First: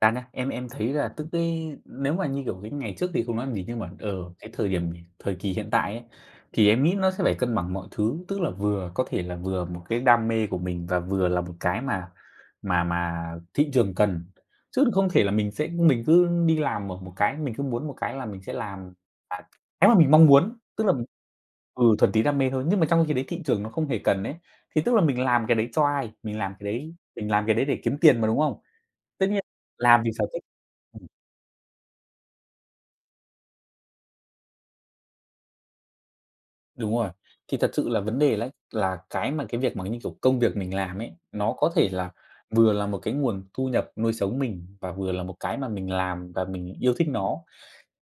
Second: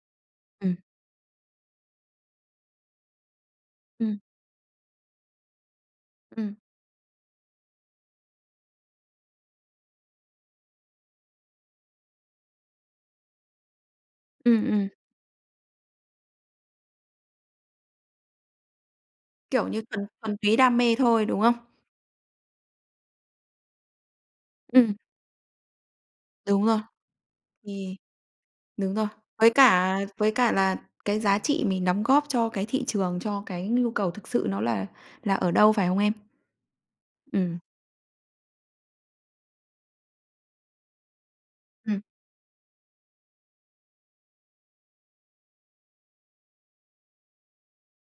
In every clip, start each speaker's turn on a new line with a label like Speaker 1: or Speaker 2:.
Speaker 1: Ra nhá, em em
Speaker 2: Ừm.
Speaker 1: thấy là tức cái nếu mà, như kiểu, cái ngày trước thì không nói làm gì, nhưng mà,
Speaker 2: Ừm.
Speaker 1: ờ, cái thời điểm thời kỳ hiện tại ấy
Speaker 2: Ừm.
Speaker 1: thì em nghĩ nó sẽ phải cân bằng mọi thứ, tức là vừa có thể là vừa một cái đam mê của mình và vừa là một cái mà mà mà thị trường cần.
Speaker 2: Ừm,
Speaker 1: Chứ
Speaker 2: ừm.
Speaker 1: không thể là mình sẽ mình cứ đi làm ở một cái mình cứ muốn một cái là mình sẽ làm, à,
Speaker 2: Kiểu như
Speaker 1: cái mà
Speaker 2: phần
Speaker 1: mình mong
Speaker 2: thuần túy
Speaker 1: muốn,
Speaker 2: đam
Speaker 1: tức là
Speaker 2: mê
Speaker 1: mình
Speaker 2: thôi, đúng không?
Speaker 1: ừ, thuần túy đam mê thôi, nhưng mà trong khi đấy thị trường nó không hề cần ấy. Thì tức
Speaker 2: Ừm.
Speaker 1: là mình làm cái đấy cho ai? Mình làm cái
Speaker 2: Đúng rồi.
Speaker 1: đấy mình làm cái đấy để
Speaker 2: Thì
Speaker 1: kiếm tiền mà, đúng không?
Speaker 2: đúng rồi.
Speaker 1: Tất nhiên
Speaker 2: Với cả
Speaker 1: làm vì sở
Speaker 2: với
Speaker 1: thích.
Speaker 2: cả là
Speaker 1: Ừm.
Speaker 2: cái giá trị mình đóng góp cho cái thị trường, cho cái nhu cầu thực sự nó là là ở đâu, phải không em?
Speaker 1: Đúng rồi. Thì
Speaker 2: Ừm.
Speaker 1: thật sự là vấn đề lấy là cái mà cái việc mà, như kiểu, công việc mình làm ấy, nó có thể
Speaker 2: Ừm.
Speaker 1: là vừa là một cái nguồn thu nhập nuôi sống mình và vừa là một cái mà mình làm và mình yêu thích nó.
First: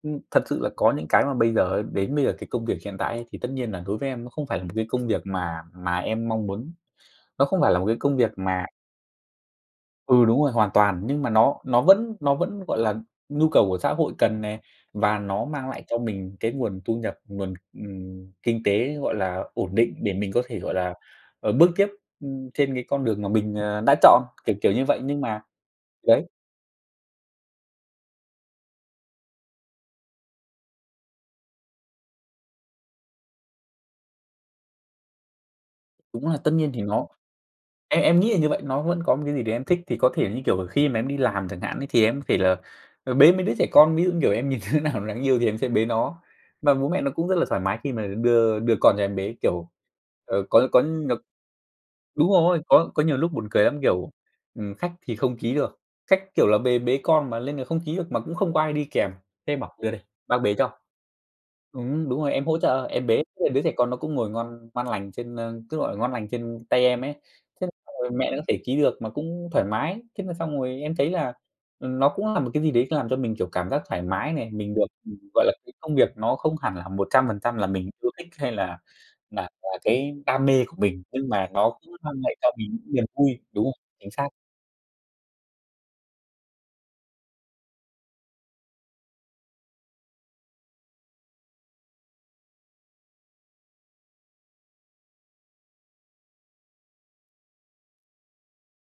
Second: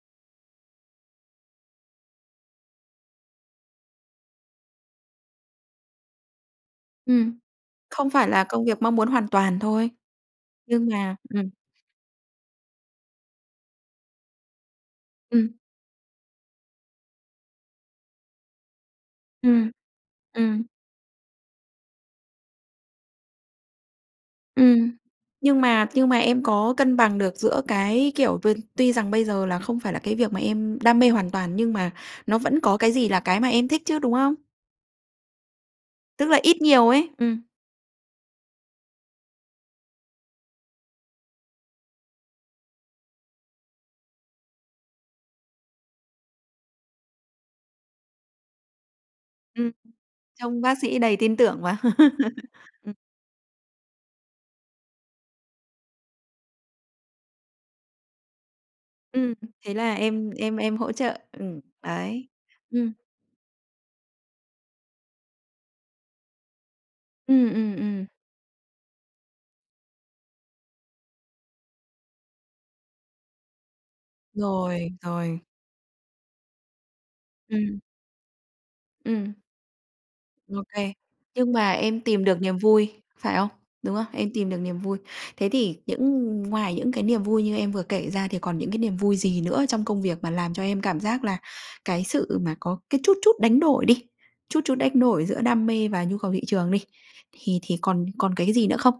Speaker 1: Ừm, thật sự là có những cái mà bây giờ đến bây giờ cái công việc hiện tại ấy thì tất nhiên là đối với em nó không phải là một cái công việc mà mà em mong muốn.
Speaker 2: Ừm.
Speaker 1: Nó không phải là một cái
Speaker 2: Không
Speaker 1: công
Speaker 2: phải
Speaker 1: việc
Speaker 2: là
Speaker 1: mà
Speaker 2: công việc mong muốn hoàn toàn thôi.
Speaker 1: Ừ, đúng rồi, hoàn
Speaker 2: Nhưng
Speaker 1: toàn,
Speaker 2: mà
Speaker 1: nhưng mà
Speaker 2: ừm.
Speaker 1: nó nó vẫn nó vẫn, gọi là, nhu cầu của xã hội cần này, và nó
Speaker 2: Ừm.
Speaker 1: mang lại cho mình cái nguồn thu nhập, nguồn, ừm, kinh tế, gọi là,
Speaker 2: Ừm.
Speaker 1: ổn định để mình có thể,
Speaker 2: Ừm.
Speaker 1: gọi là, ờ, bước tiếp, ưm, trên cái con đường mà mình, ờ, đã chọn, kiểu, kiểu như
Speaker 2: Ừm.
Speaker 1: vậy, nhưng mà
Speaker 2: Nhưng mà nhưng mà
Speaker 1: đấy.
Speaker 2: em có cân bằng được giữa cái, kiểu, v tuy rằng bây giờ là không phải là cái việc mà em đam mê hoàn toàn, nhưng mà nó vẫn có cái gì là cái mà em thích chứ, đúng không?
Speaker 1: Đúng
Speaker 2: Tức
Speaker 1: là
Speaker 2: là
Speaker 1: tất
Speaker 2: ít
Speaker 1: nhiên thì
Speaker 2: nhiều
Speaker 1: nó
Speaker 2: ấy. Ừm.
Speaker 1: em em nghĩ là như vậy. Nó vẫn có một cái gì để em thích thì có thể là, như kiểu, khi mà em đi làm chẳng hạn thì em có thể là, ờ, bế mấy đứa trẻ con, ví dụ, như kiểu, em nhìn đứa nào đáng yêu thì em sẽ bế nó. Mà bố mẹ nó cũng rất là thoải mái khi mà đưa đưa con cho em bế, kiểu,
Speaker 2: Ừm.
Speaker 1: ờ,
Speaker 2: Trông
Speaker 1: có
Speaker 2: bác
Speaker 1: có
Speaker 2: sĩ
Speaker 1: nh
Speaker 2: đầy tin tưởng mà.
Speaker 1: đúng rồi, có
Speaker 2: Ừm.
Speaker 1: có nhiều lúc buồn cười lắm, kiểu, ừm, khách thì không ký được, khách, kiểu là, bề bế con mà lên là không ký được mà cũng không có ai đi kèm,
Speaker 2: Ừm.
Speaker 1: thế em bảo:
Speaker 2: Thế
Speaker 1: "Đưa
Speaker 2: là
Speaker 1: đây,
Speaker 2: em
Speaker 1: bác bế
Speaker 2: em
Speaker 1: cho."
Speaker 2: em hỗ trợ. Ừm.
Speaker 1: Ừm, đúng
Speaker 2: Đấy.
Speaker 1: rồi, em hỗ trợ
Speaker 2: Ừm.
Speaker 1: em bế bế đứa trẻ con nó cũng ngồi ngon ngon lành trên, ơ, cứ, gọi là, ngon lành trên tay em ấy.
Speaker 2: Ừm,
Speaker 1: Thế
Speaker 2: ừm,
Speaker 1: xong
Speaker 2: ừm.
Speaker 1: rồi mẹ nó có thể ký được mà cũng thoải mái. Thế là xong rồi em thấy là, ừm, nó cũng là một cái gì đấy làm cho mình, kiểu, cảm giác thoải mái này, mình được,
Speaker 2: Rồi, rồi.
Speaker 1: gọi là cái công việc nó không hẳn là 100% là
Speaker 2: Ừm.
Speaker 1: mình yêu thích, hay là
Speaker 2: Ừm.
Speaker 1: là là cái đam
Speaker 2: Ô
Speaker 1: mê của
Speaker 2: kê.
Speaker 1: mình, nhưng mà
Speaker 2: Nhưng
Speaker 1: nó
Speaker 2: mà
Speaker 1: cũng
Speaker 2: em
Speaker 1: mang
Speaker 2: tìm
Speaker 1: lại
Speaker 2: được
Speaker 1: cho
Speaker 2: niềm
Speaker 1: mình
Speaker 2: vui,
Speaker 1: những niềm
Speaker 2: phải
Speaker 1: vui,
Speaker 2: không?
Speaker 1: đúng không?
Speaker 2: Đúng không?
Speaker 1: Chính
Speaker 2: Em
Speaker 1: xác.
Speaker 2: tìm được niềm vui. Thế thì những ngoài những cái niềm vui như em vừa kể ra thì còn những cái niềm vui gì nữa trong công việc mà làm cho em cảm giác là cái sự mà có cái chút chút đánh đổi đi, chút chút đánh đổi giữa đam mê và nhu cầu thị trường đi, thì thì còn còn cái gì nữa không?